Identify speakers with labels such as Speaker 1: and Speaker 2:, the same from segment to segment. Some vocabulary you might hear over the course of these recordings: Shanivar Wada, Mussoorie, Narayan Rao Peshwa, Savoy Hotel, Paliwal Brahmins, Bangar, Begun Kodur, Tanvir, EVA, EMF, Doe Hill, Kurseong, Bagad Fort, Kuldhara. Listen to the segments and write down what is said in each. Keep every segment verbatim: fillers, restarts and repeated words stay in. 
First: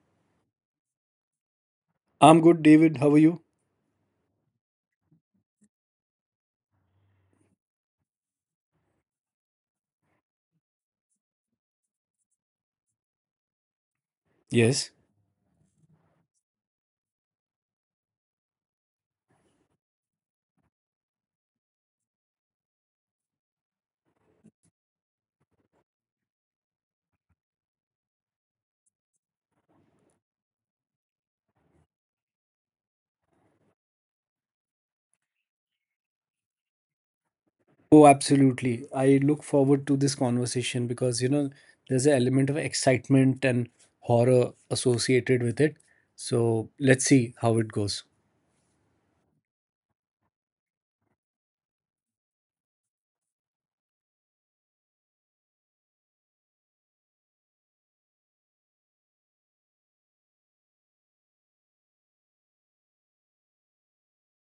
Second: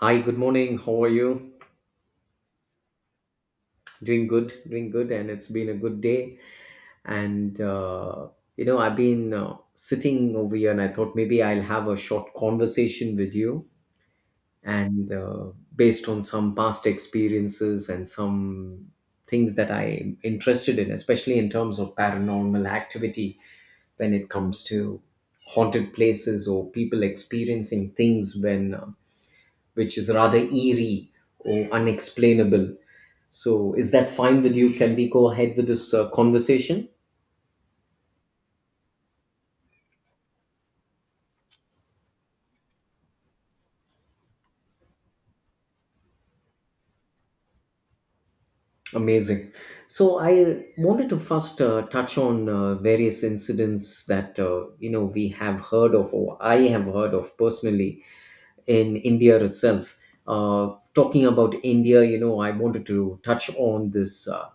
Speaker 1: Hi, good morning. How are you?
Speaker 2: I'm good, David. How are you?
Speaker 1: Doing good, doing good, and it's been a good day. And uh, you know, I've been uh, sitting over here, and I thought maybe I'll have a short conversation with you,
Speaker 2: Yes.
Speaker 1: and uh, based on some past experiences and some things that I'm interested in, especially in terms of paranormal activity, when it comes to haunted places or people experiencing things when uh, which is rather eerie or unexplainable. So is that fine with you? Can we go ahead with this uh, conversation?
Speaker 2: Oh, absolutely. I look forward to this conversation because, you know, there's an element of excitement and horror associated with it. So let's see how it goes.
Speaker 1: Amazing. So I wanted to first uh, touch on uh, various incidents that uh, you know we have heard of, or I have heard of personally in India itself. Uh, talking about India, you know, I wanted to touch on this uh,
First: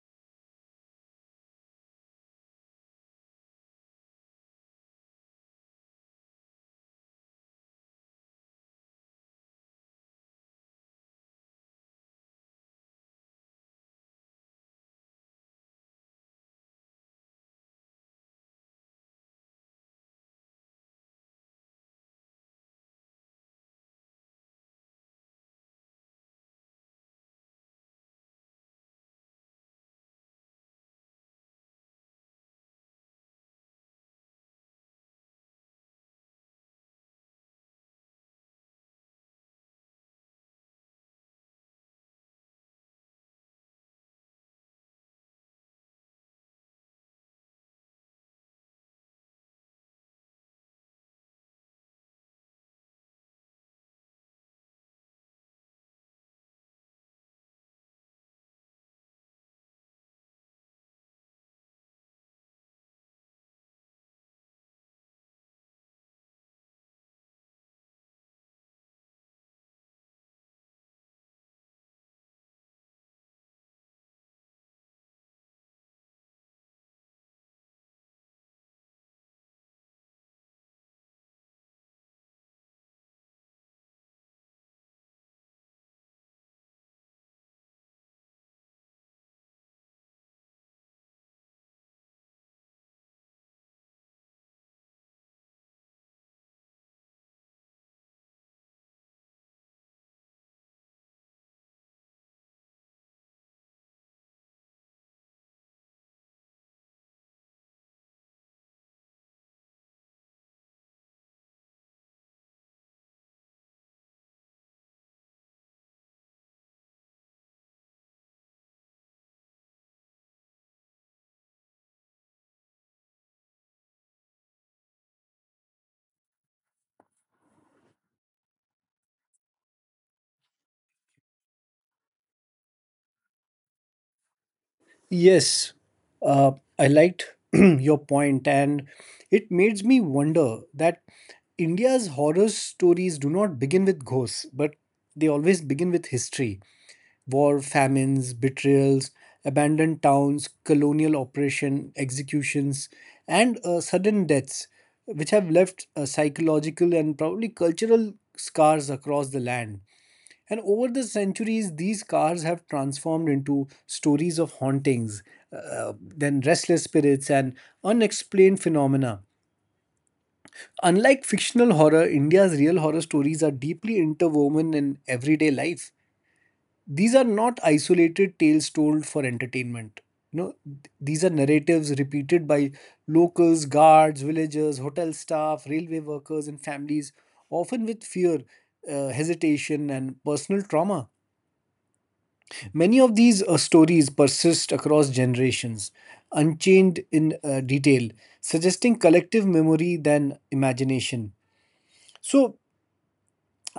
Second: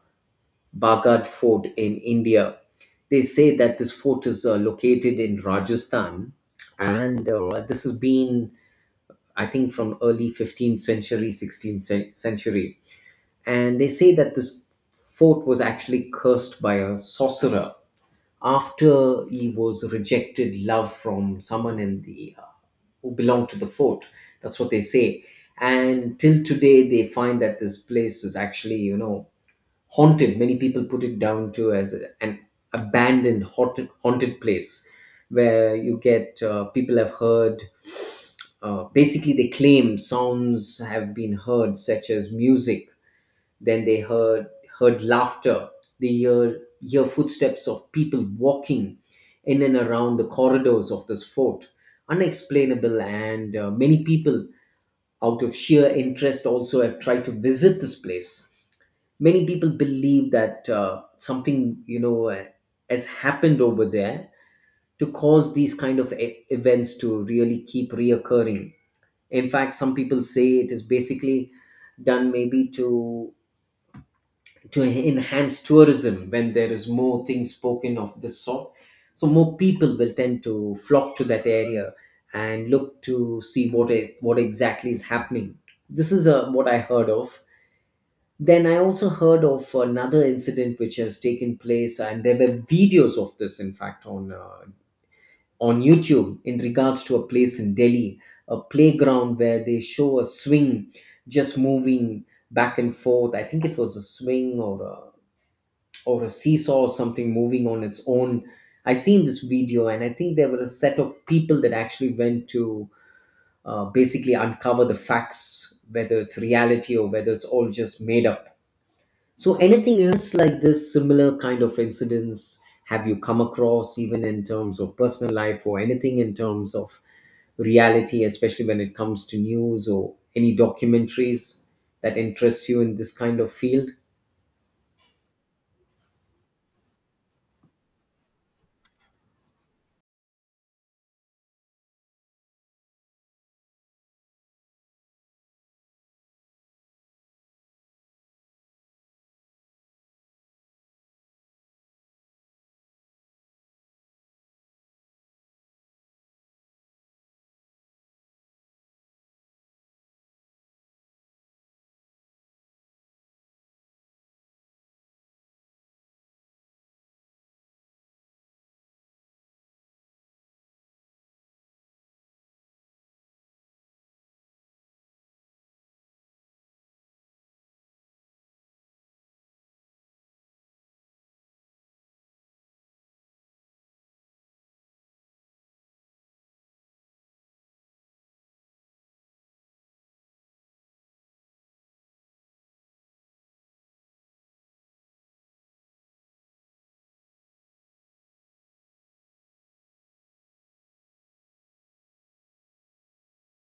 Speaker 1: Bagad Fort in India. They say that this fort is uh, located in Rajasthan, and uh, this has been, I think, from early fifteenth century, sixteenth cen- century. And they say that this fort was actually cursed by a sorcerer after he was rejected love from someone in the uh, who belonged to the fort. That's what they say. And till today, they find that this place is actually, you know, haunted. Many people put it down to as a- an abandoned haunted, haunted place where you get uh, people have heard, uh, basically they claim sounds have been heard such as music, then they heard heard laughter, they hear hear footsteps of people walking in and around the corridors of this fort. Unexplainable. And uh, many people out of sheer interest also have tried to visit this place. Many people believe that uh, something, you know uh, has happened over there to cause these kind of e- events to really keep reoccurring. In fact, some people say it is basically done maybe to to enhance tourism. When there is more things spoken of this sort, so more people will tend to flock to that area and look to see what e- what exactly is happening. This is uh, what I heard of. Then I also heard of another incident which has taken place, and there were videos of this, in fact, on uh, on YouTube, in regards to a place in Delhi, a playground where they show a swing just moving back and forth. I think it was a swing or a or a seesaw or something moving on its own. I seen this video, and I think there were a set of people that actually went to uh, basically uncover the facts, whether it's reality or whether it's all just made up. So, anything else like this, similar kind of incidents, have you come across, even in terms of personal life or anything in terms of reality, especially when it comes to news or any documentaries, that interests you in this kind of field?
Speaker 2: Yes, uh, I liked your point, and it makes me wonder that India's horror stories do not begin with ghosts, but they always begin with history. War, famines, betrayals, abandoned towns, colonial oppression, executions, and uh, sudden deaths, which have left uh, psychological and probably cultural scars across the land. And over the centuries, these scars have transformed into stories of hauntings, uh, uh, then restless spirits, and unexplained phenomena. Unlike fictional horror, India's real horror stories are deeply interwoven in everyday life. These are not isolated tales told for entertainment. You know, th- these are narratives repeated by locals, guards, villagers, hotel staff, railway workers, and families, often with fear, uh, hesitation, and personal trauma. Many of these uh, stories persist across generations, unchained in uh, detail, suggesting collective memory than imagination. So,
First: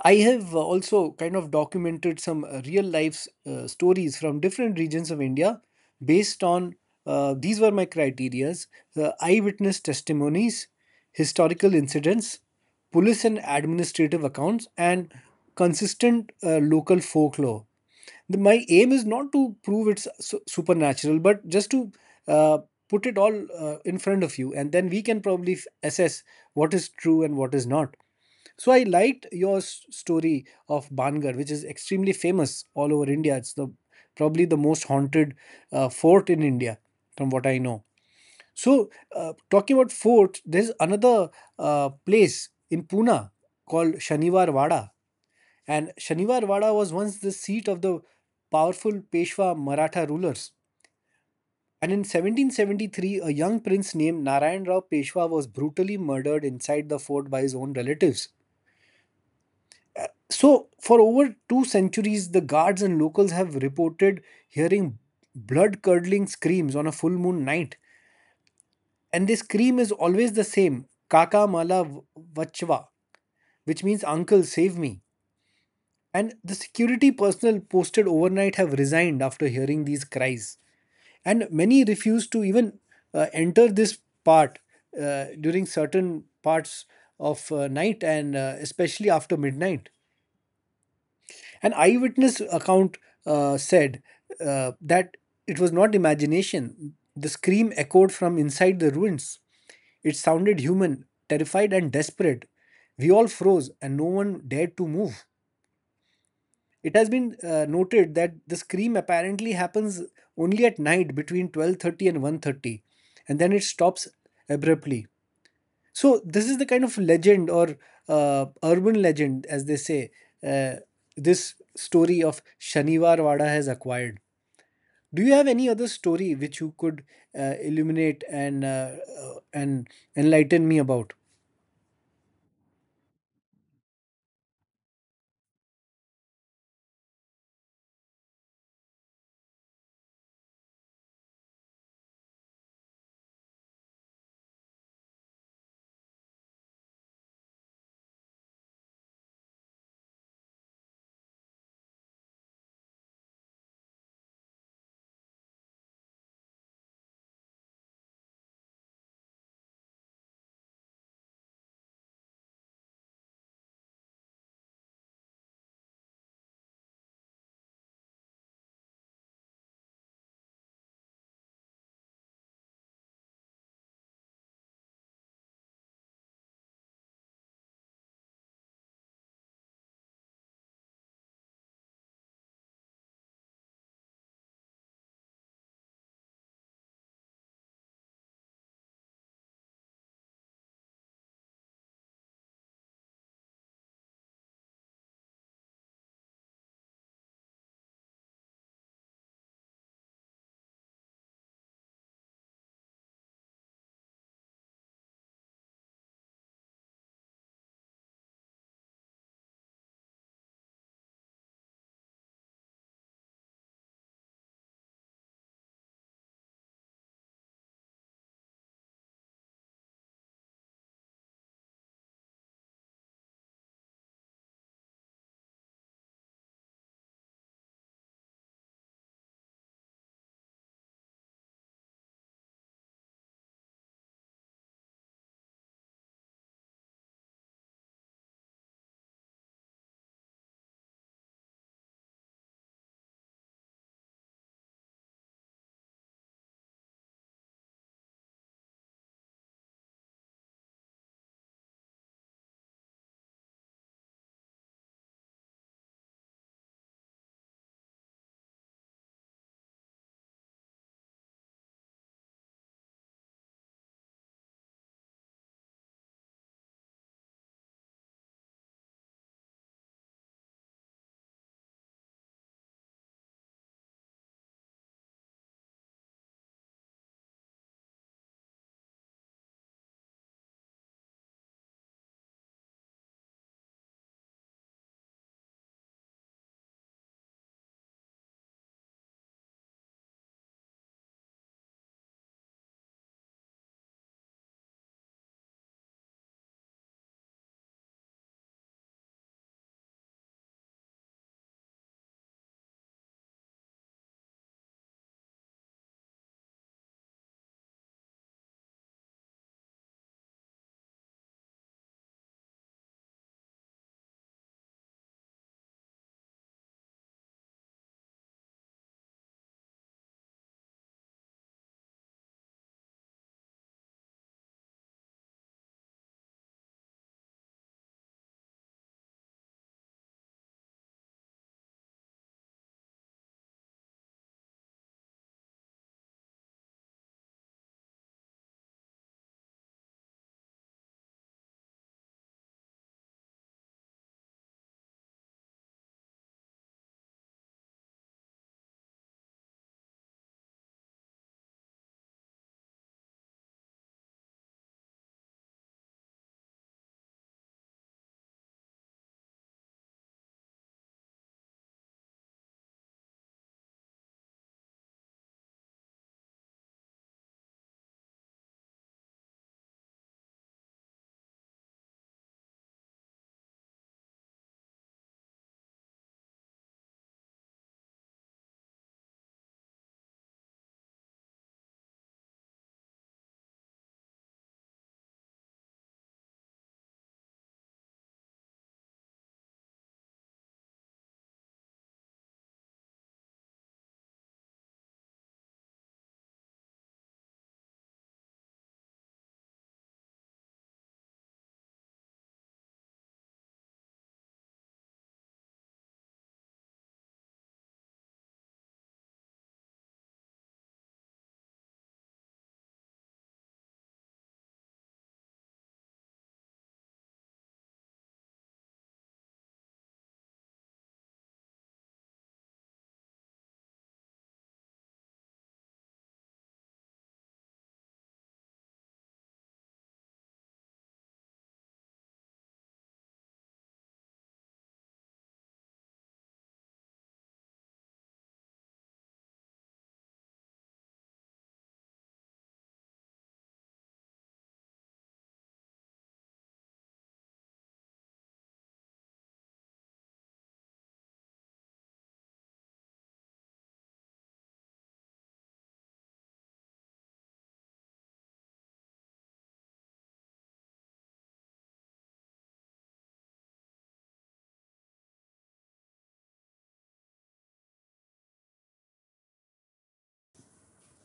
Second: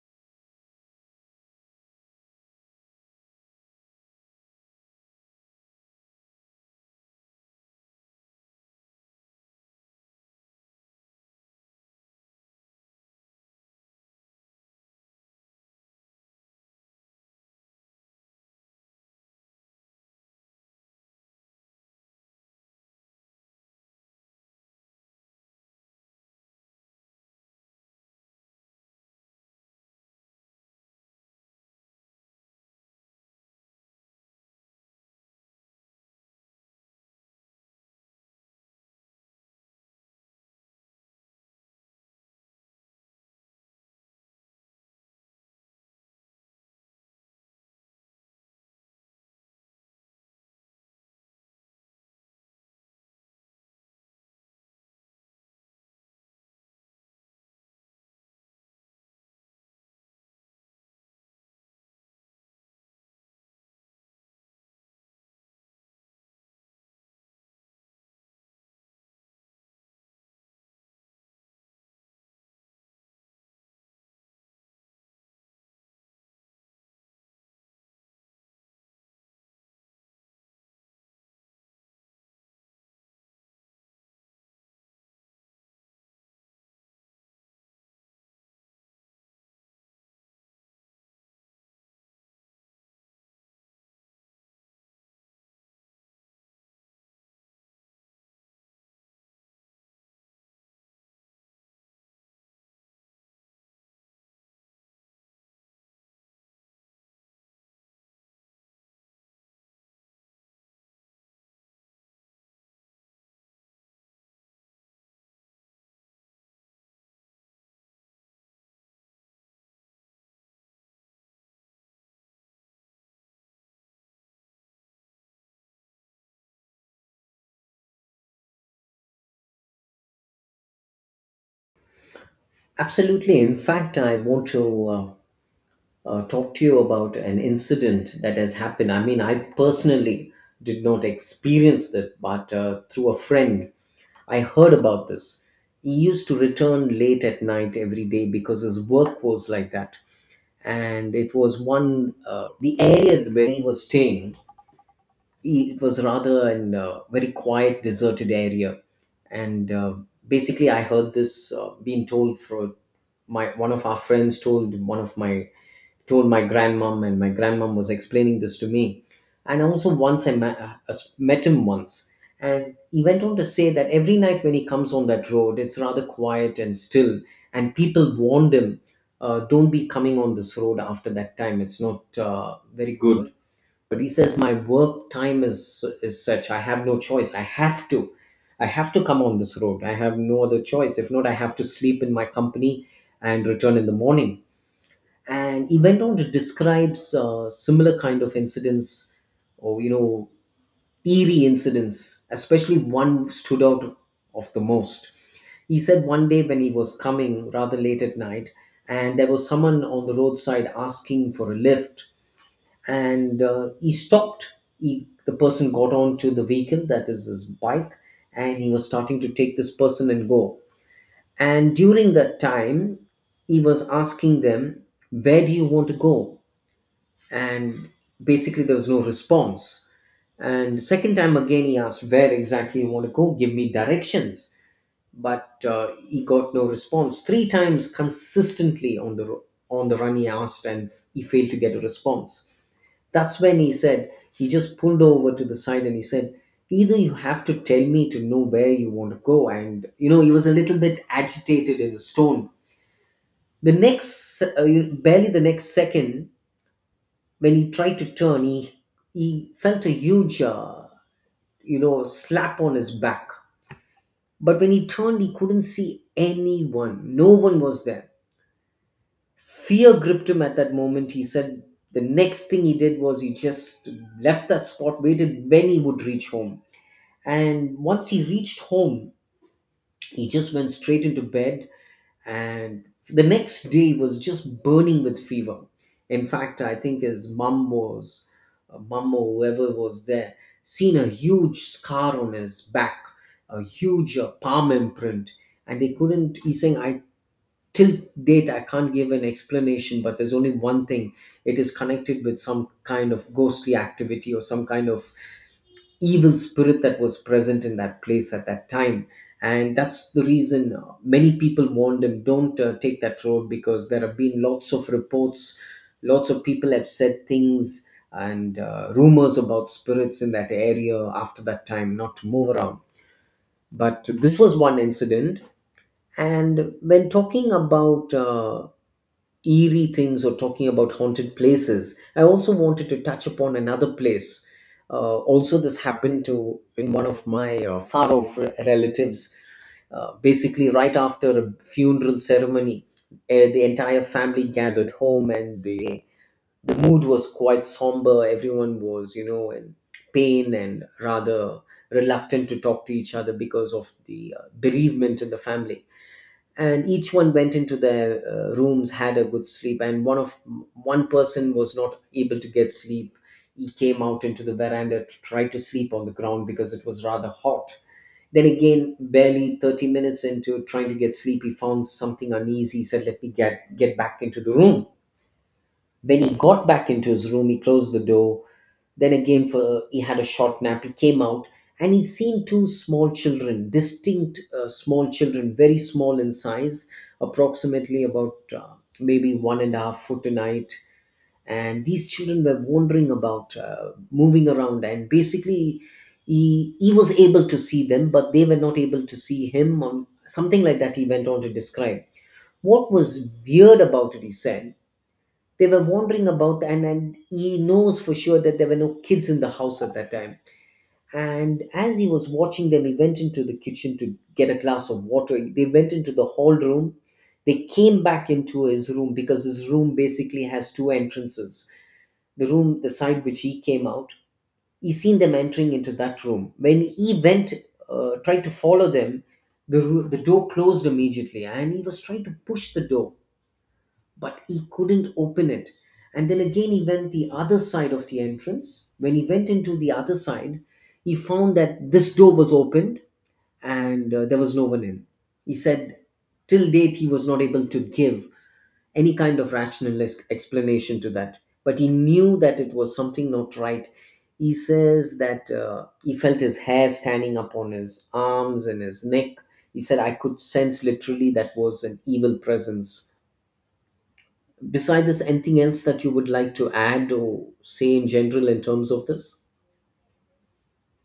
Speaker 2: I have uh, also kind of documented some uh, real life uh, stories from different regions of India based on, uh, these were my criterias: uh, eyewitness testimonies, historical incidents, police and administrative accounts, and consistent uh, local folklore. The- my aim is not to prove it's su- supernatural, but just to uh, put it all uh, in front of you, and then we can probably f- assess what is true and what is not. So I liked your s- story of Bangar, which is extremely famous all over India. It's the probably the most haunted uh, fort in India, from what I know. So uh, talking about fort, there's another uh, place in Pune called Shanivar Wada, and Shanivar Wada was once the seat of the powerful Peshwa Maratha rulers. And in seventeen seventy-three, a young prince named Narayan Rao Peshwa was brutally murdered inside the fort by his own relatives. So, for over two centuries, the guards and locals have reported hearing blood curdling screams on a full moon night. And this scream is always the same Kaka Mala v- Vachva, which means Uncle, save me. And the security personnel posted overnight have resigned after hearing these cries. And many refuse to even uh, enter this part uh, during certain parts of uh, night and uh, especially after midnight. An eyewitness account uh, said uh, that it was not imagination. The scream echoed from inside the ruins. It sounded human, terrified, and desperate. We all froze, and no one dared to move. It has been uh, noted that the scream apparently happens only at night between twelve thirty and one thirty, and then it stops abruptly. So this is the kind of legend or uh, urban legend, as they say. uh, this story of Shaniwar Wada has acquired. Do you have any other story which you could uh, illuminate and uh, uh, and enlighten me about?
Speaker 1: Absolutely. In fact, I want to uh, uh, talk to you about an incident that has happened. I mean, I personally did not experience it, but uh, through a friend I heard about this. He used to return late at night every day because his work was like that. And it was one, uh, the area where he was staying, he, it was rather an uh, very quiet, deserted area. And uh, basically, I heard this uh, being told for my one of our friends told one of my told my grandmom, and my grandmom was explaining this to me. And also once I met, uh, uh, met him once, and he went on to say that every night when he comes on that road, it's rather quiet and still. And people warned him, uh, don't be coming on this road after that time, it's not uh, very good. But he says, my work time is is such, I have no choice, I have to i have to come on this road. I have no other choice. If not, I have to sleep in my company and return in the morning. And he went on to describe uh, similar kind of incidents, or you know, eerie incidents. Especially one stood out of the most. He said one day when he was coming rather late at night, and there was someone on the roadside asking for a lift. And uh, he stopped. He, the person got onto the vehicle, that is his bike, and he was starting to take this person and go. And during that time, he was asking them, where do you want to go? And basically there was no response. And second time again he asked, where exactly you want to go, give me directions. But uh, he got no response. Three times consistently on the ro- on the run he asked, and he failed to get a response. That's when he said he just pulled over to the side and he said, either you have to tell me to know where you want to go. And you know, he was a little bit agitated in his tone. The next uh, barely the next second, when he tried to turn, he, he felt a huge, uh, you know, slap on his back. But when he turned, he couldn't see anyone. No one was there. Fear gripped him at that moment. He said the next thing he did was he just left that spot, waited when he would reach home. And once he reached home, he just went straight into bed, and the next day was just burning with fever. In fact, I think his mum was, uh, mum or whoever was there, seen a huge scar on his back, a huge uh, palm imprint, and they couldn't. He's saying, "I till date I can't give an explanation, but there's only one thing, it is connected with some kind of ghostly activity or some kind of evil spirit that was present in that place at that time. And that's the reason uh, many people warned him, don't uh, take that road, because there have been lots of reports, lots of people have said things, and uh, rumors about spirits in that area after that time, not to move around. But this was one incident. And when talking about uh, eerie things or talking about haunted places, I also wanted to touch upon another place. Uh, also, this happened to in one of my uh, far off re- relatives. Uh, basically, right after a funeral ceremony, eh, the entire family gathered home, and the the mood was quite somber. Everyone was, you know, in pain and rather reluctant to talk to each other because of the uh, bereavement in the family. And each one went into their uh, rooms, had a good sleep. And one of one person was not able to get sleep. He came out into the veranda to try to sleep on the ground because it was rather hot. Then again, barely thirty minutes into trying to get sleep, he found something uneasy. He said, let me get get back into the room. When he got back into his room, he closed the door. Then again, for he had a short nap. He came out and he seen two small children, distinct uh, small children, very small in size, approximately about uh, maybe one and a half foot in height. And these children were wandering about, uh, moving around, and basically, he he was able to see them, but they were not able to see him. Or something like that. He went on to describe what was weird about it. He said they were wandering about, and, and he knows for sure that there were no kids in the house at that time. And as he was watching them, he went into the kitchen to get a glass of water. They went into the hall room, they came back into his room, because his room basically has two entrances. The room, the side which he came out, he seen them entering into that room. When he went uh, tried to follow them, the, ru- the door closed immediately, and he was trying to push the door, but he couldn't open it. And then again, he went the other side of the entrance. When he went into the other side, he found that this door was opened and uh, there was no one in. He said, till date, he was not able to give any kind of rational ex- explanation to that. But he knew that it was something not right. He says that uh, he felt his hair standing up on his arms and his neck. He said, I could sense literally that was an evil presence. Besides this, anything else that you would like to add or say in general in terms of this?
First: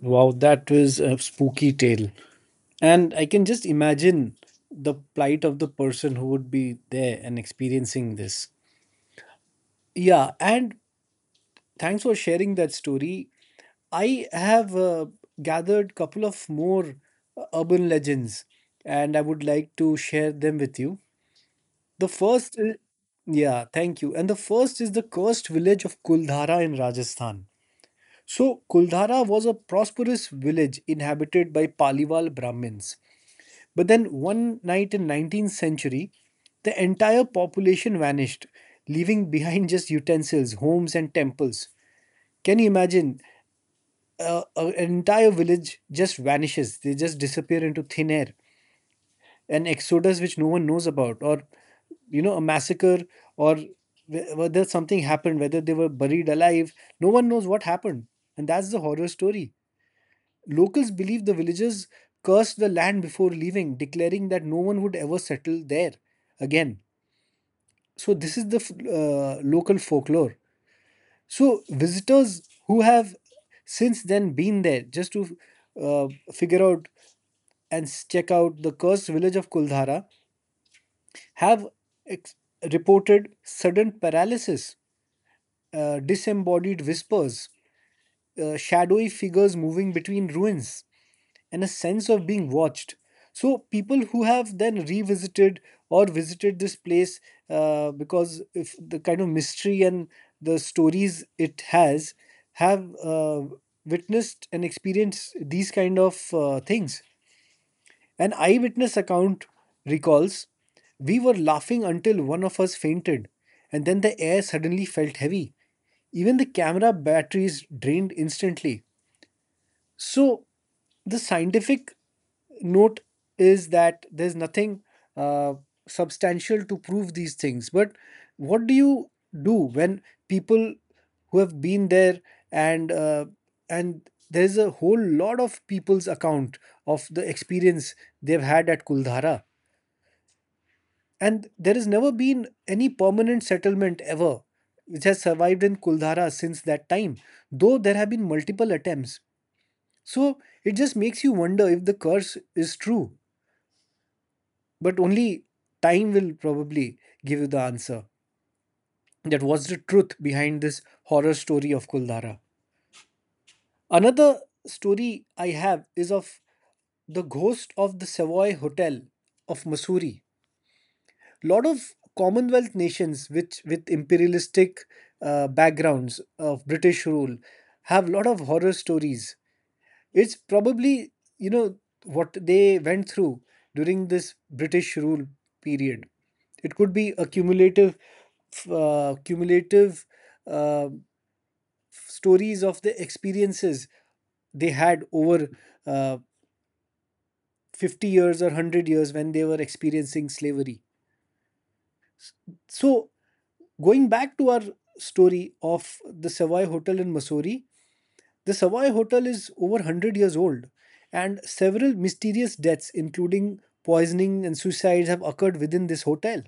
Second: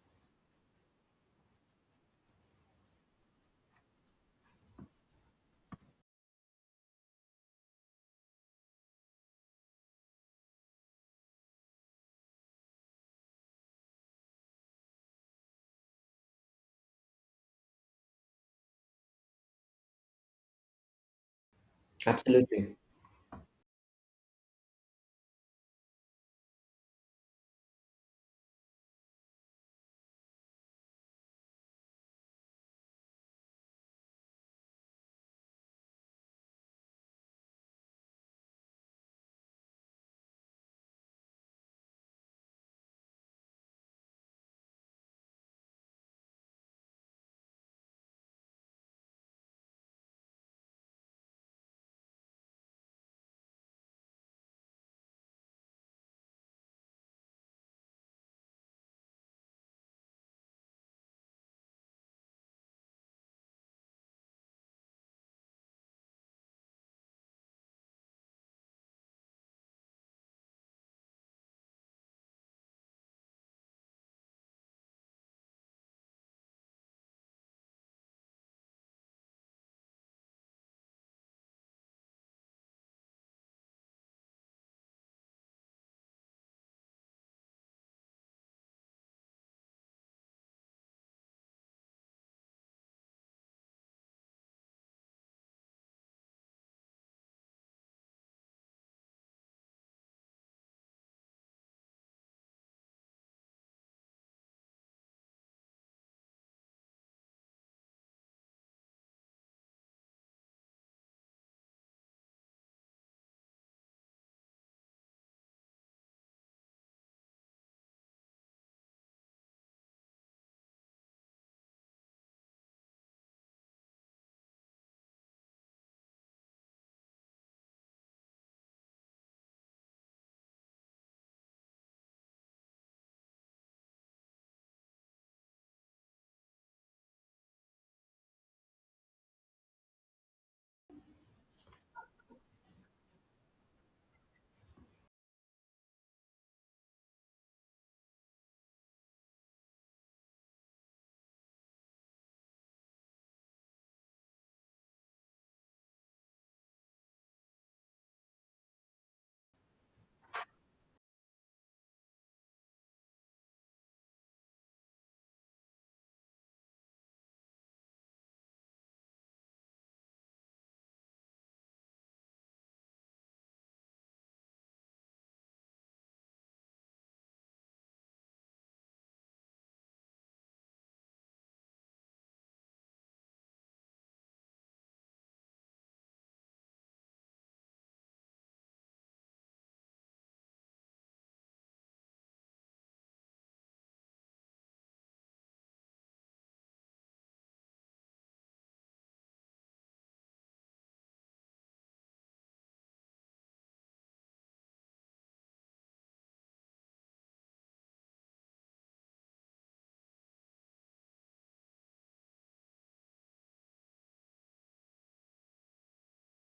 Speaker 2: Wow, that was a spooky tale, and I can just imagine the plight of the person who would be there and experiencing this. Yeah, and thanks for sharing that story. I have uh, gathered couple of more uh, urban legends, and I would like to share them with you. The first,
Speaker 1: Absolutely.
Speaker 2: is, yeah, thank you. And the first is the cursed village of Kuldhara in Rajasthan. So Kuldhara was a prosperous village inhabited by Paliwal Brahmins. But then one night in nineteenth century, the entire population vanished, leaving behind just utensils, homes, and temples. Can you imagine? Uh, an entire village just vanishes. They just disappear into thin air. An exodus which no one knows about, or you know, a massacre, or wh- whether something happened, whether they were buried alive. No one knows what happened, and that's the horror story. Locals believe the villagers cursed the land before leaving, declaring that no one would ever settle there again. So this is the f- uh, local folklore. So visitors who have since then been there just to uh, figure out and check out the cursed village of Kuldhara, have ex- reported sudden paralysis, uh, disembodied whispers, uh, shadowy figures moving between ruins, and a sense of being watched. So, people who have then revisited or visited this place uh, because if the kind of mystery and the stories it has have uh, witnessed and experienced these kind of uh, things. An eyewitness account recalls, "We were laughing until one of us fainted, and then the air suddenly felt heavy. Even the camera batteries drained instantly." So, the scientific note is that there's nothing uh, substantial to prove these things. But what do you do when people who have been there and uh, and there's a whole lot of people's account of the experience they've had at Kuldhara, and there has never been any permanent settlement ever which has survived in Kuldhara since that time, though there have been multiple attempts. So it just makes you wonder if the curse is true, but only time will probably give you the answer. That was the truth behind this horror story of Kuldhara. Another story I have is of the ghost of the Savoy Hotel of Missouri. Lot of Commonwealth nations, which with imperialistic uh, backgrounds of British rule, have lot of horror stories. It's probably you know what they went through during this British rule period. It could be a cumulative, f- uh, cumulative uh, stories of the experiences they had over uh, fifty years or one hundred years when they were experiencing slavery. So, going back to our story of the Savoy Hotel in Mussoorie, the Savoy Hotel is over one hundred years old, and several mysterious deaths, including poisoning and suicides, have occurred within this hotel.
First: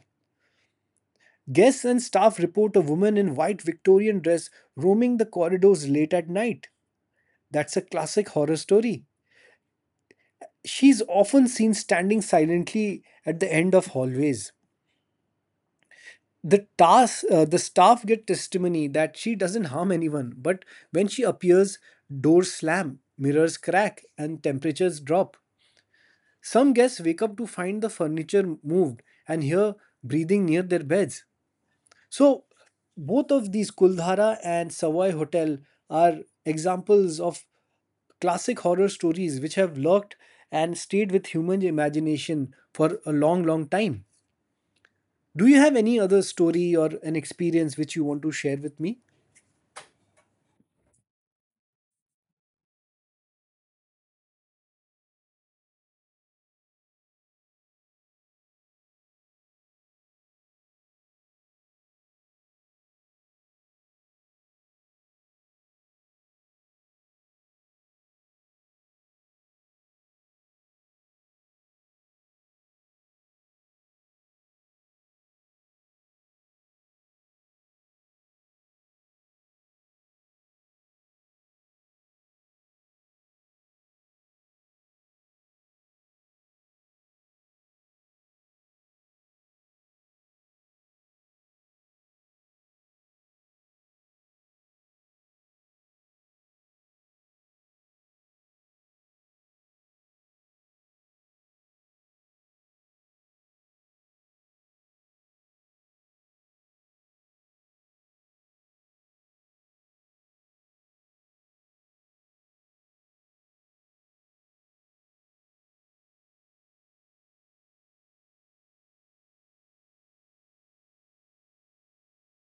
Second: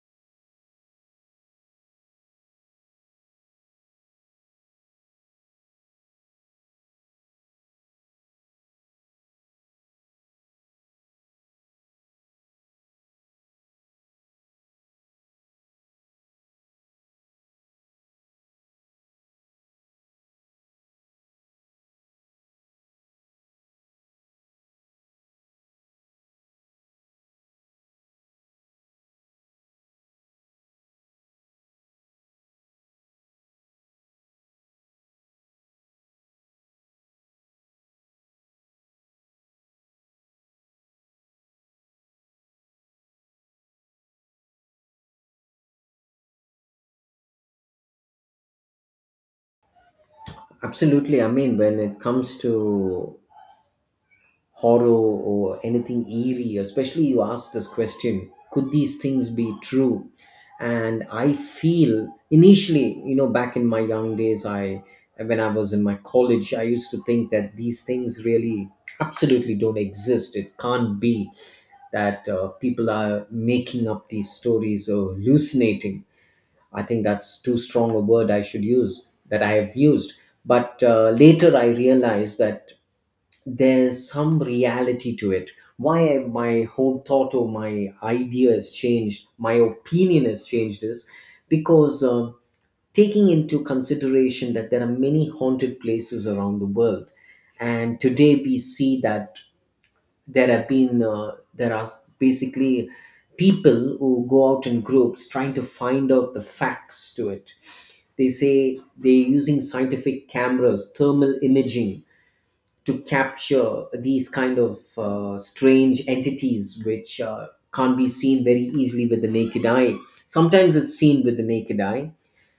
Speaker 2: Guests and staff report a woman in white Victorian dress roaming the corridors late at night. That's a classic horror story. She's often seen standing silently at the end of hallways. the task uh, the staff get testimony that she doesn't harm anyone, but when she appears, doors slam, mirrors crack, and temperatures drop. Some guests wake up to find the furniture moved and hear breathing near their beds. So both of these Kuldhara and Savoy Hotel are examples of classic horror stories which have lurked and stayed with human imagination for a long long time. Do you have any other story or an experience which you want to share with me?
Speaker 1: Absolutely. I mean, when it comes to horror or anything eerie, especially you ask this question, could these things be true? And I feel initially, you know back in my young days, I when I was in my college, I used to think that these things really absolutely don't exist, it can't be that uh, people are making up these stories or hallucinating. I think that's too strong a word I should use that I have used. But uh, later I realized that there's some reality to it. Why I- my whole thought or my idea has changed, my opinion has changed, is because uh, taking into consideration that there are many haunted places around the world. And today we see that there have been uh, there are basically people who go out in groups trying to find out the facts to it. They say they're using scientific cameras, thermal imaging to capture these kind of uh, strange entities which uh, can't be seen very easily with the naked eye. Sometimes it's seen with the naked eye,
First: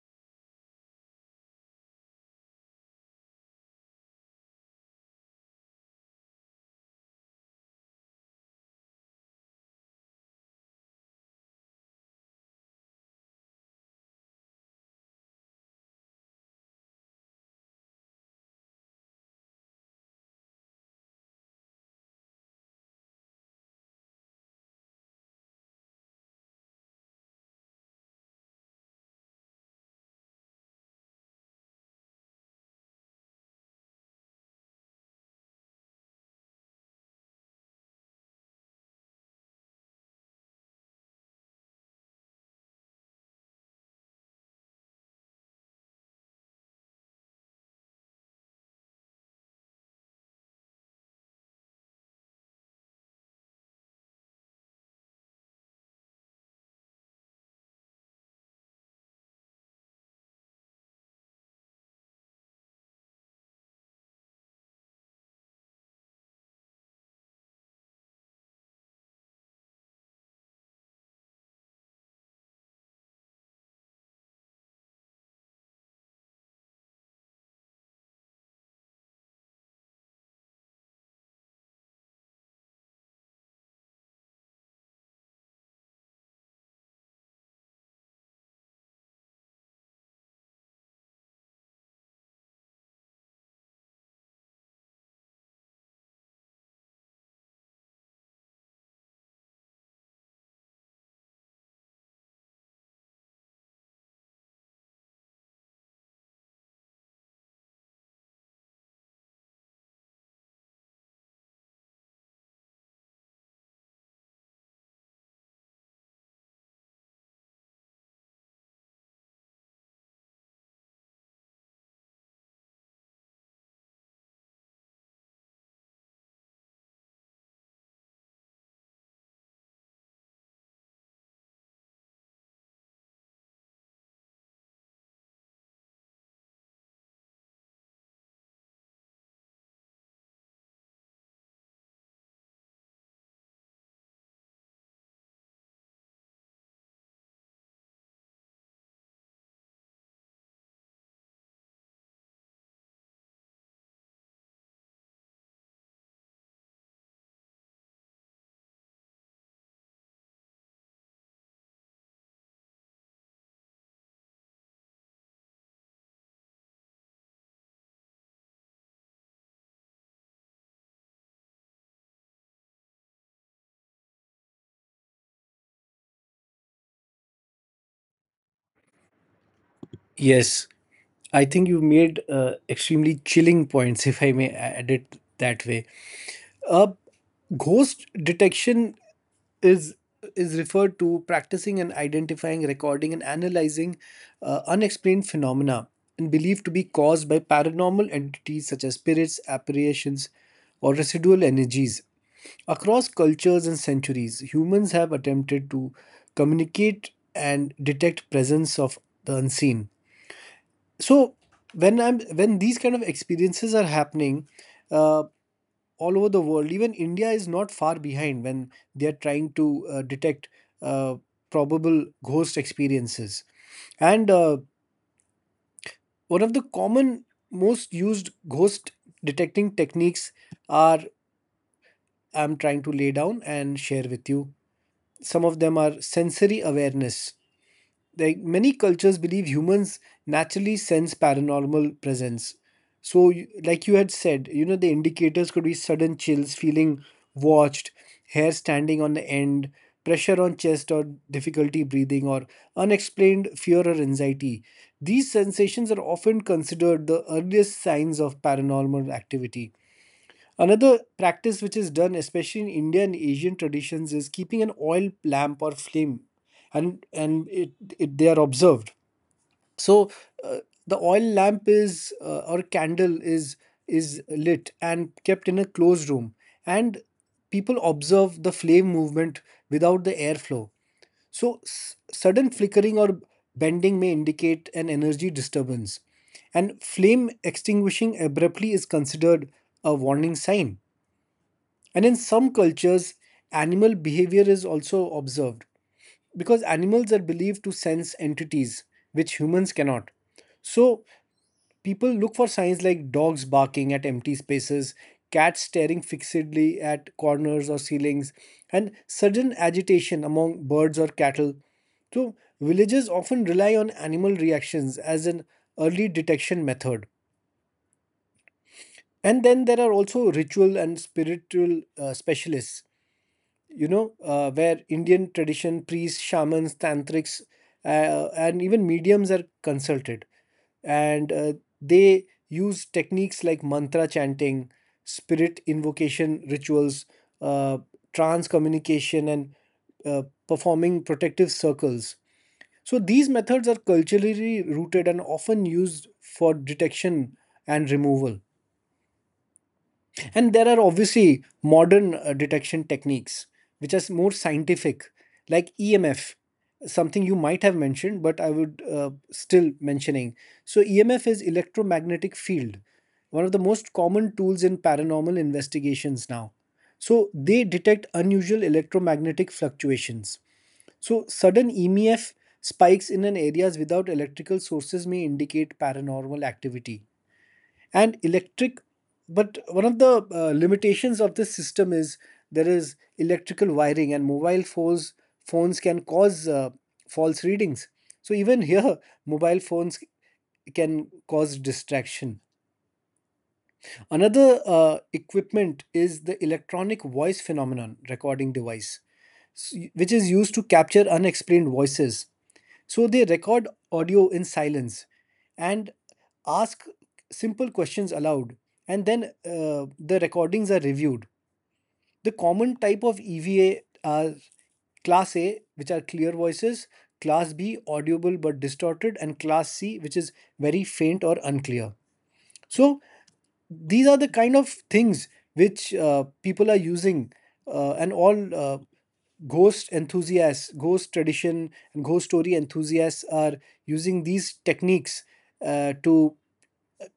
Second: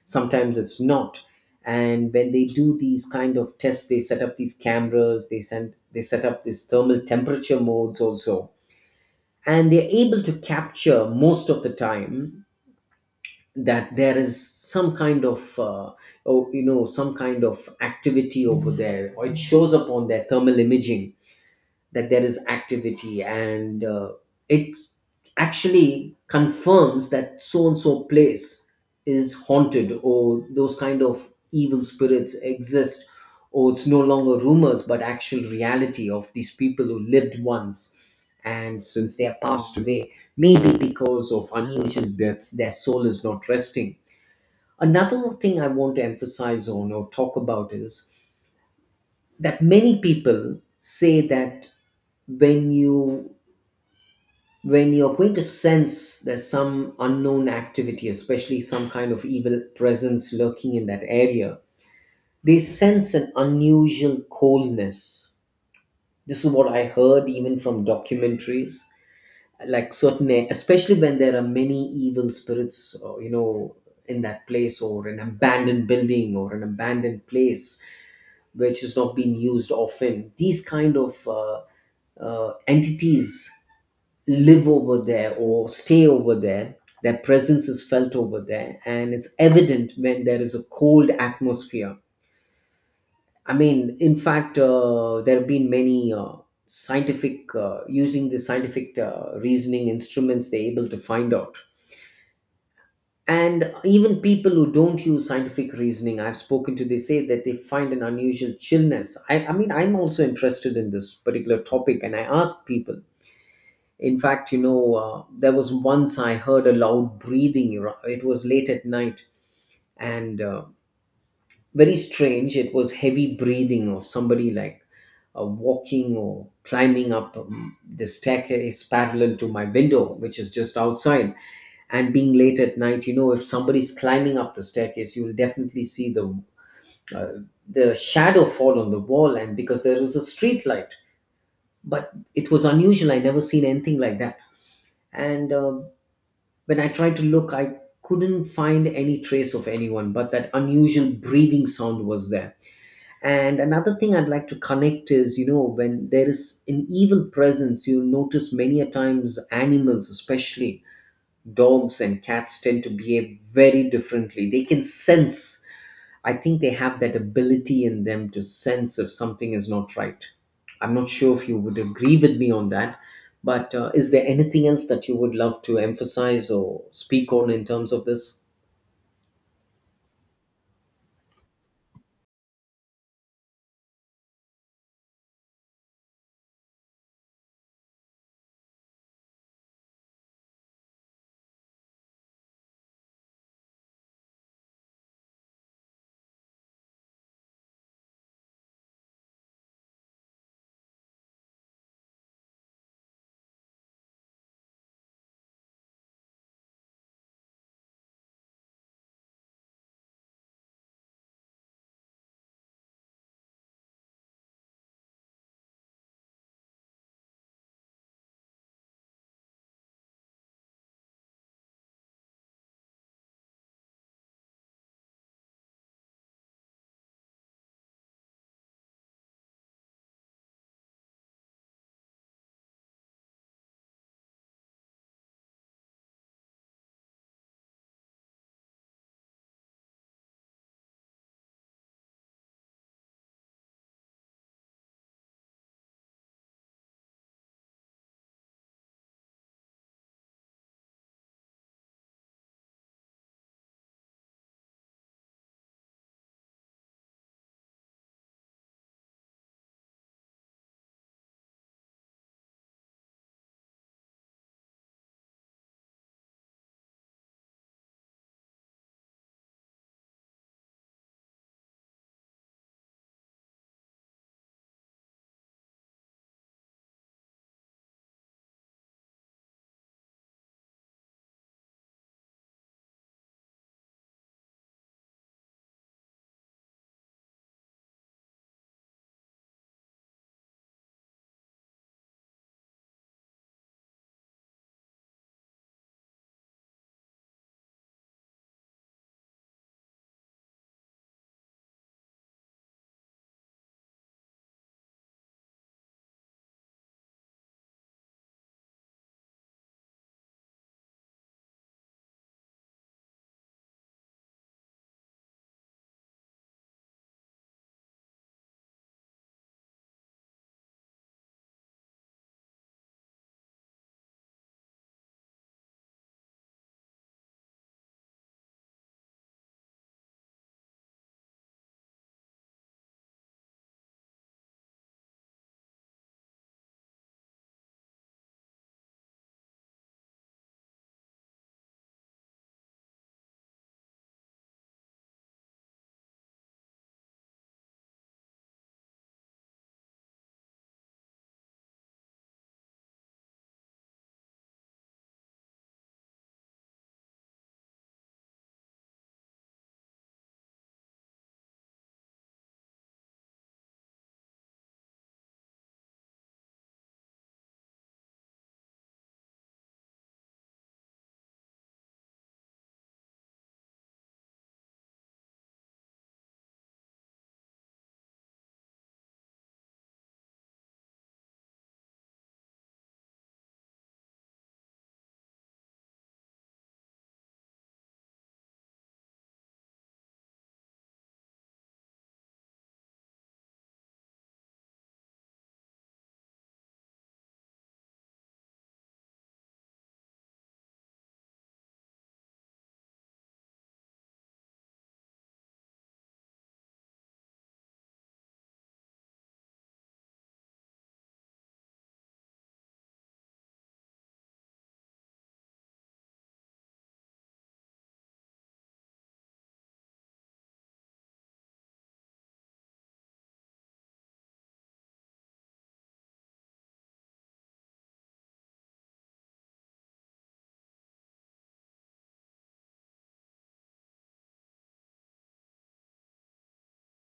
Speaker 1: sometimes it's not. And when they do these kind of tests, they set up these cameras, they send they set up these thermal temperature modes also. And they're able to capture most of the time that there is some kind of uh, oh, you know some kind of activity over there, or it shows up on their thermal imaging that there is activity, and uh, it actually confirms that so and so place is haunted, or those kind of evil spirits exist, or it's no longer rumors but actual reality of these people who lived once. And since they have passed away, maybe because of unusual deaths, their soul is not resting. Another thing I want to emphasize on or talk about is that many people say that when you when you're going to sense there's some unknown activity, especially some kind of evil presence lurking in that area, they sense an unusual coldness. This is what I heard even from documentaries, like certain, especially when there are many evil spirits, uh, you know, in that place or an abandoned building or an abandoned place which is not being used often. These kind of uh, uh, entities live over there or stay over there. Their presence is felt over there, and it's evident when there is a cold atmosphere. I mean, in fact, uh, there have been many uh, scientific, uh, using the scientific uh, reasoning instruments, they're able to find out. And even people who don't use scientific reasoning, I've spoken to, they say that they find an unusual chillness. I, I mean, I'm also interested in this particular topic, and I ask people. In fact, you know, uh, there was once I heard a loud breathing. ar- It was late at night, and uh, very strange. It was heavy breathing of somebody like uh, walking or climbing up um, the staircase parallel to my window, which is just outside. And being late at night, you know, if somebody's climbing up the staircase, you'll definitely see the uh, the shadow fall on the wall, and because there is a street light. But it was unusual. I never seen anything like that. And uh, when I tried to look, I couldn't find any trace of anyone, but that unusual breathing sound was there. And another thing I'd like to connect is, you know, when there is an evil presence, you notice many a times animals, especially dogs and cats, tend to behave very differently. They can sense, I think they have that ability in them to sense if something is not right. I'm not sure if you would agree with me on that, but uh, is there anything else that you would love to emphasize or speak on in terms of this?
Speaker 2: Yes, I think you have made uh, extremely chilling points, if I may add it that way. Uh, Ghost detection is is referred to practicing and identifying, recording and analyzing uh, unexplained phenomena and believed to be caused by paranormal entities such as spirits, apparitions, or residual energies. Across cultures and centuries, humans have attempted to communicate and detect presence of the unseen. So when I'm when these kind of experiences are happening uh, all over the world, even India is not far behind when they are trying to uh, detect uh, probable ghost experiences. And uh, one of the common most used ghost detecting techniques are I'm trying to lay down and share with you. Some of them are sensory awareness. Like many cultures believe humans naturally sense paranormal presence. So, you- like you had said, you know, the indicators could be sudden chills, feeling watched, hair standing on the end, pressure on chest, or difficulty breathing, or unexplained fear or anxiety. These sensations are often considered the earliest signs of paranormal activity. Another practice which is done, especially in India and Asian traditions, is keeping an oil lamp or flame, and and it, it they are observed. So uh, the oil lamp is uh, or candle is is lit and kept in a closed room, and people observe the flame movement without the airflow. So s- sudden flickering or bending may indicate an energy disturbance, and flame extinguishing abruptly is considered a warning sign. And in some cultures, animal behavior is also observed because animals are believed to sense entities which humans cannot. So, people look for signs like dogs barking at empty spaces, cats staring fixedly at corners or ceilings, and sudden agitation among birds or cattle. So, villages often rely on animal reactions as an early detection method. And then there are also ritual and spiritual uh, specialists, you know, uh, where Indian tradition, priests, shamans, tantrics, uh, and even mediums are consulted. And uh, they use techniques like mantra chanting, spirit invocation rituals, uh, trance communication, and uh, performing protective circles. So these methods are culturally rooted and often used for detection and removal. And there are obviously modern uh, detection techniques which are more scientific, like E M F, something you might have mentioned, but I would uh, still mentioning. So E M F is electromagnetic field, one of the most common tools in paranormal investigations now. So they detect unusual electromagnetic fluctuations. So sudden E M F spikes in an areas without electrical sources may indicate paranormal activity and electric, but one of the uh, limitations of this system is there is electrical wiring and mobile phones. Phones can cause uh, false readings. So even here, mobile phones can cause distraction. Another uh, equipment is the electronic voice phenomenon recording device, s- which is used to capture unexplained voices. So they record audio in silence and ask simple questions aloud, and then uh, the recordings are reviewed. The common type of eva are Class A, which are clear voices, Class B, audible but distorted, and Class C, which is very faint or unclear. So these are the kind of things which uh, people are using, uh, and all uh, ghost enthusiasts, ghost tradition, and ghost story enthusiasts are using these techniques uh, to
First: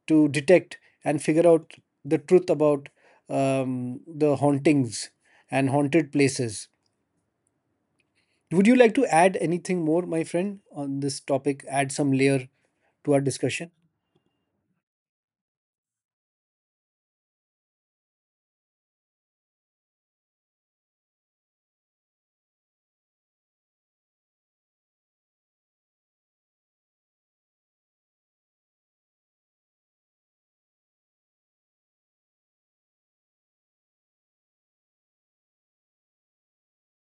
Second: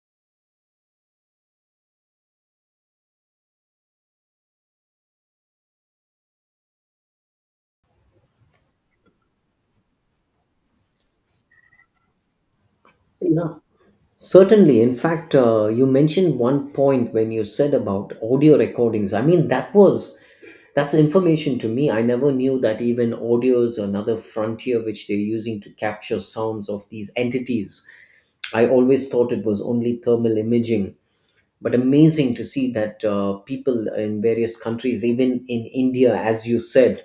Speaker 2: to detect and figure out the truth about um, the hauntings and haunted places. Would you like to add anything more, my friend, on this topic? Add some layer to our
Speaker 1: Yeah.
Speaker 2: discussion?
Speaker 1: Certainly. In fact, uh, you mentioned one point when you said about audio recordings. I mean, that was that's information to me. I never knew that even audio is another frontier which they're using to capture sounds of these entities. I always thought it was only thermal imaging, but amazing to see that uh, people in various countries, even in India, as you said,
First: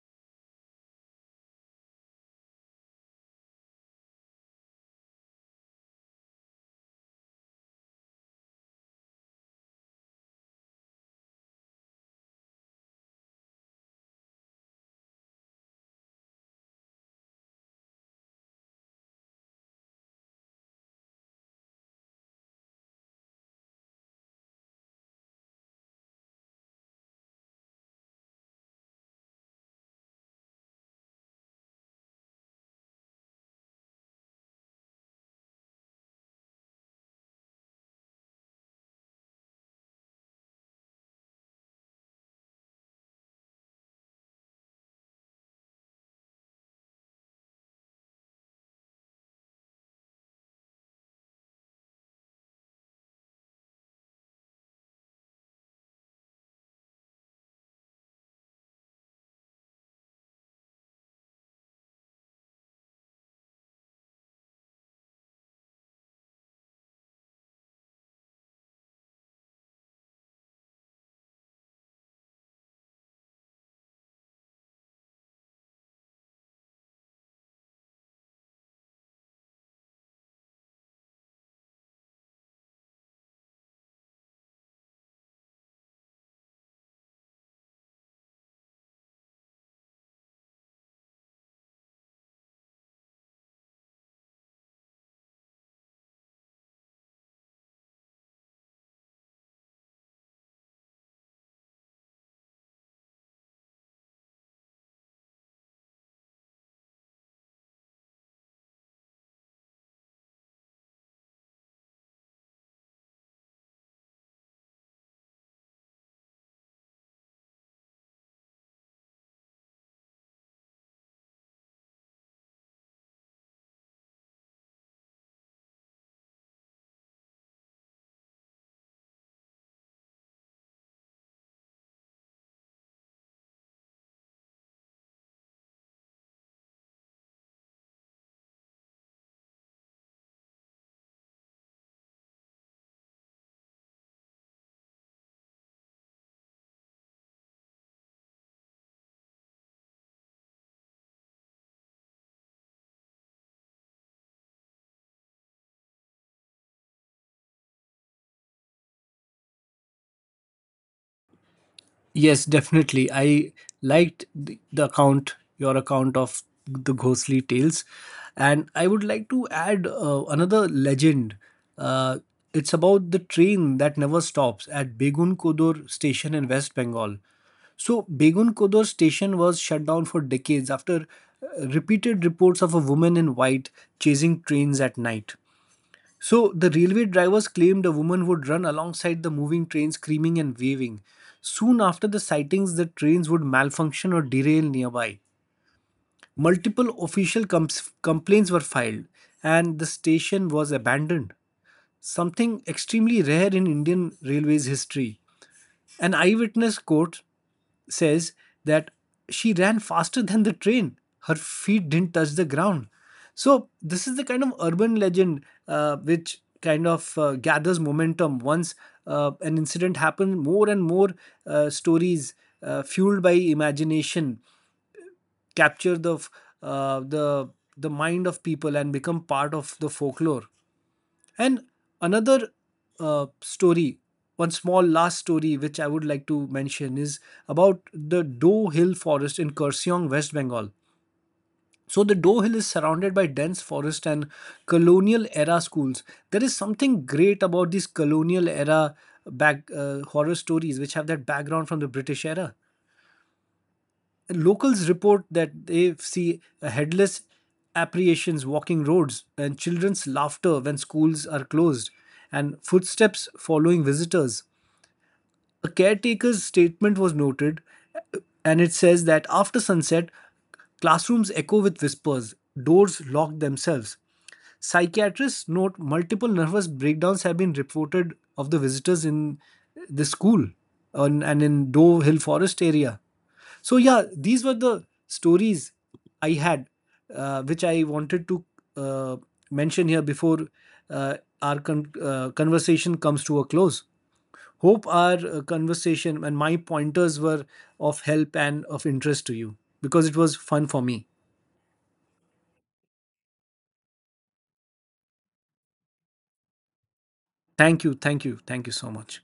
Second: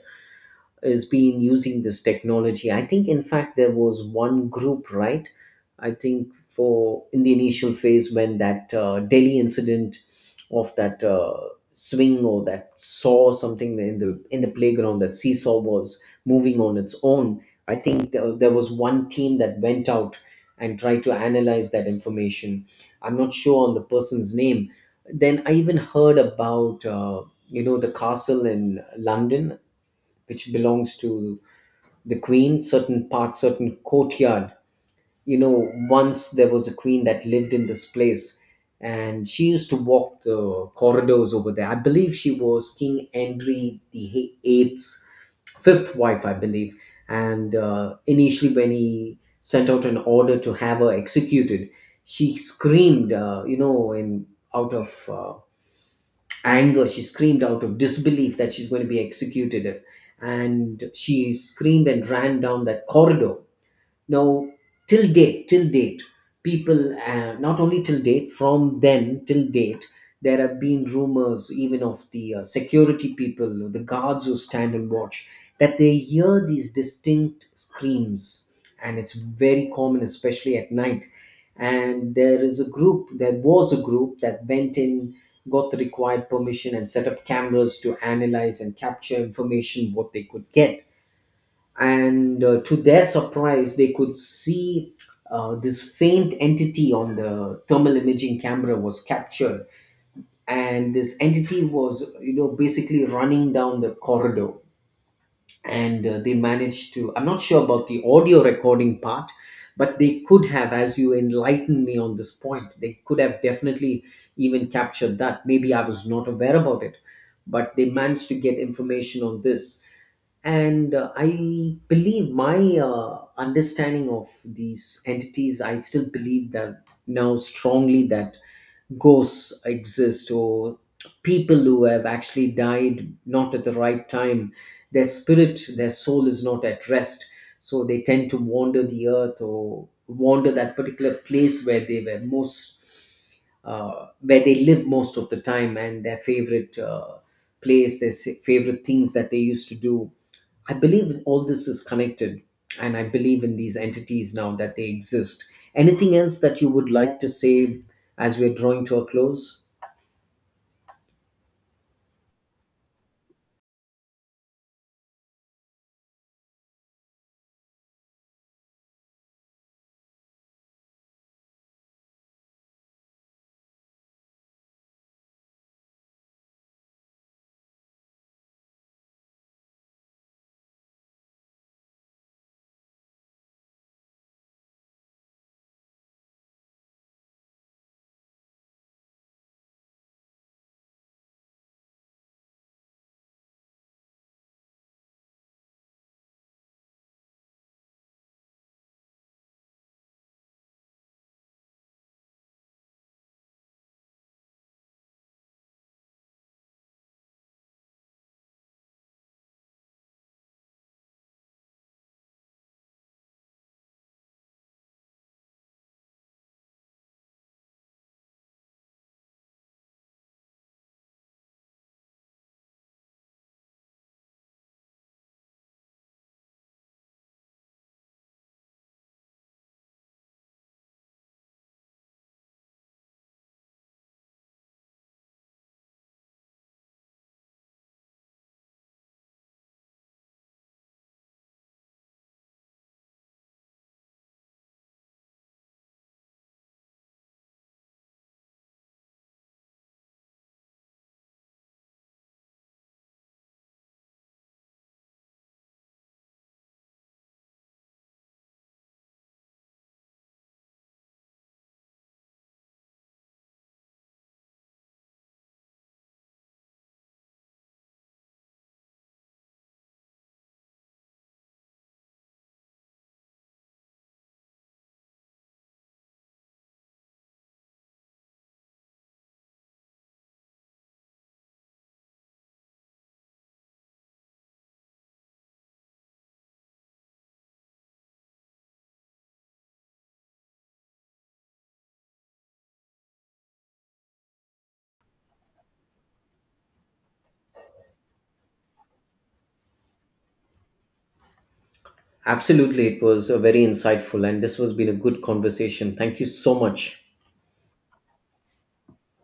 Speaker 1: has been using this technology. I think, in fact, there was one group, right? I think for in the initial phase when that uh, Delhi incident of that uh, swing, or that saw something in the in the playground, that seesaw was moving on its own. I think there, there was one team that went out and tried to analyze that information. I'm not sure on the person's name. Then I even heard about uh, you know the castle in London which belongs to the queen, certain part, certain courtyard. You know, once there was a queen that lived in this place, and she used to walk the corridors over there. I believe she was King Henry the Eighth's fifth wife, I believe. And uh, initially, when he sent out an order to have her executed, she screamed, uh, you know, in out of uh, anger, she screamed out of disbelief that she's going to be executed, and she screamed and ran down that corridor. Now, till date, till date, people, uh, not only till date, from then till date, there have been rumors even of the uh, security people, the guards who stand and watch, that they hear these distinct screams. And it's very common, especially at night. And there is a group, there was a group that went in, got the required permission, and set up cameras to analyze and capture information what they could get. And uh, to their surprise, they could see uh, this faint entity on the thermal imaging camera was captured, and this entity was, you know, basically running down the corridor. And uh, they managed to, I'm not sure about the audio recording part, but they could have, as you enlightened me on this point, they could have definitely even captured that, maybe I was not aware about it, but they managed to get information on this. And uh, I believe my uh, understanding of these entities, I still believe that now strongly, that ghosts exist, or people who have actually died not at the right time, their spirit, their soul is not at rest, so they tend to wander the earth or wander that particular place where they were most uh, where they live most of the time, and their favorite uh, place, their s- favorite things that they used to do. I believe all this is connected, and I believe in these entities now that they exist. Anything else that you would like to say as we're drawing to a close?
Speaker 2: Yes, definitely. I liked the, the account, your account of the ghostly tales, and I would like to add uh, another legend. Uh, it's about the train that never stops at Begun Kodur station in West Bengal. So Begun Kodur station was shut down for decades after uh, repeated reports of a woman in white chasing trains at night. So the railway drivers claimed a woman would run alongside the moving train screaming and waving. Soon after the sightings, the trains would malfunction or derail nearby. Multiple official comps- complaints were filed and the station was abandoned. Something extremely rare in Indian Railways history. An eyewitness quote says that she ran faster than the train. Her feet didn't touch the ground. So, this is the kind of urban legend uh, which kind of uh, gathers momentum once uh, an incident happens. More and more uh, stories uh, fueled by imagination capture the uh, the the mind of people and become part of the folklore. And another uh, story, one small last story which I would like to mention is about the Doe Hill Forest in Kurseong, West Bengal. So the Doe Hill is surrounded by dense forest and colonial era schools. There is something great about these colonial era back uh, horror stories which have that background from the British era. Locals report that they see headless apparitions walking roads and children's laughter when schools are closed and footsteps following visitors. A caretaker's statement was noted, and it says that after sunset, classrooms echo with whispers, doors lock themselves. Psychiatrists note multiple nervous breakdowns have been reported of the visitors in the school and and in Dove Hill Forest area. So yeah, these were the stories I had, uh, which I wanted to uh, mention here before uh, our con- uh, conversation comes to a close. Hope our uh, conversation and my pointers were of help and of interest to you because it was fun for me.
Speaker 1: Absolutely, it was a very insightful, and this has been a good conversation. Thank you so much.
Speaker 2: Thank you, thank you, thank you so much.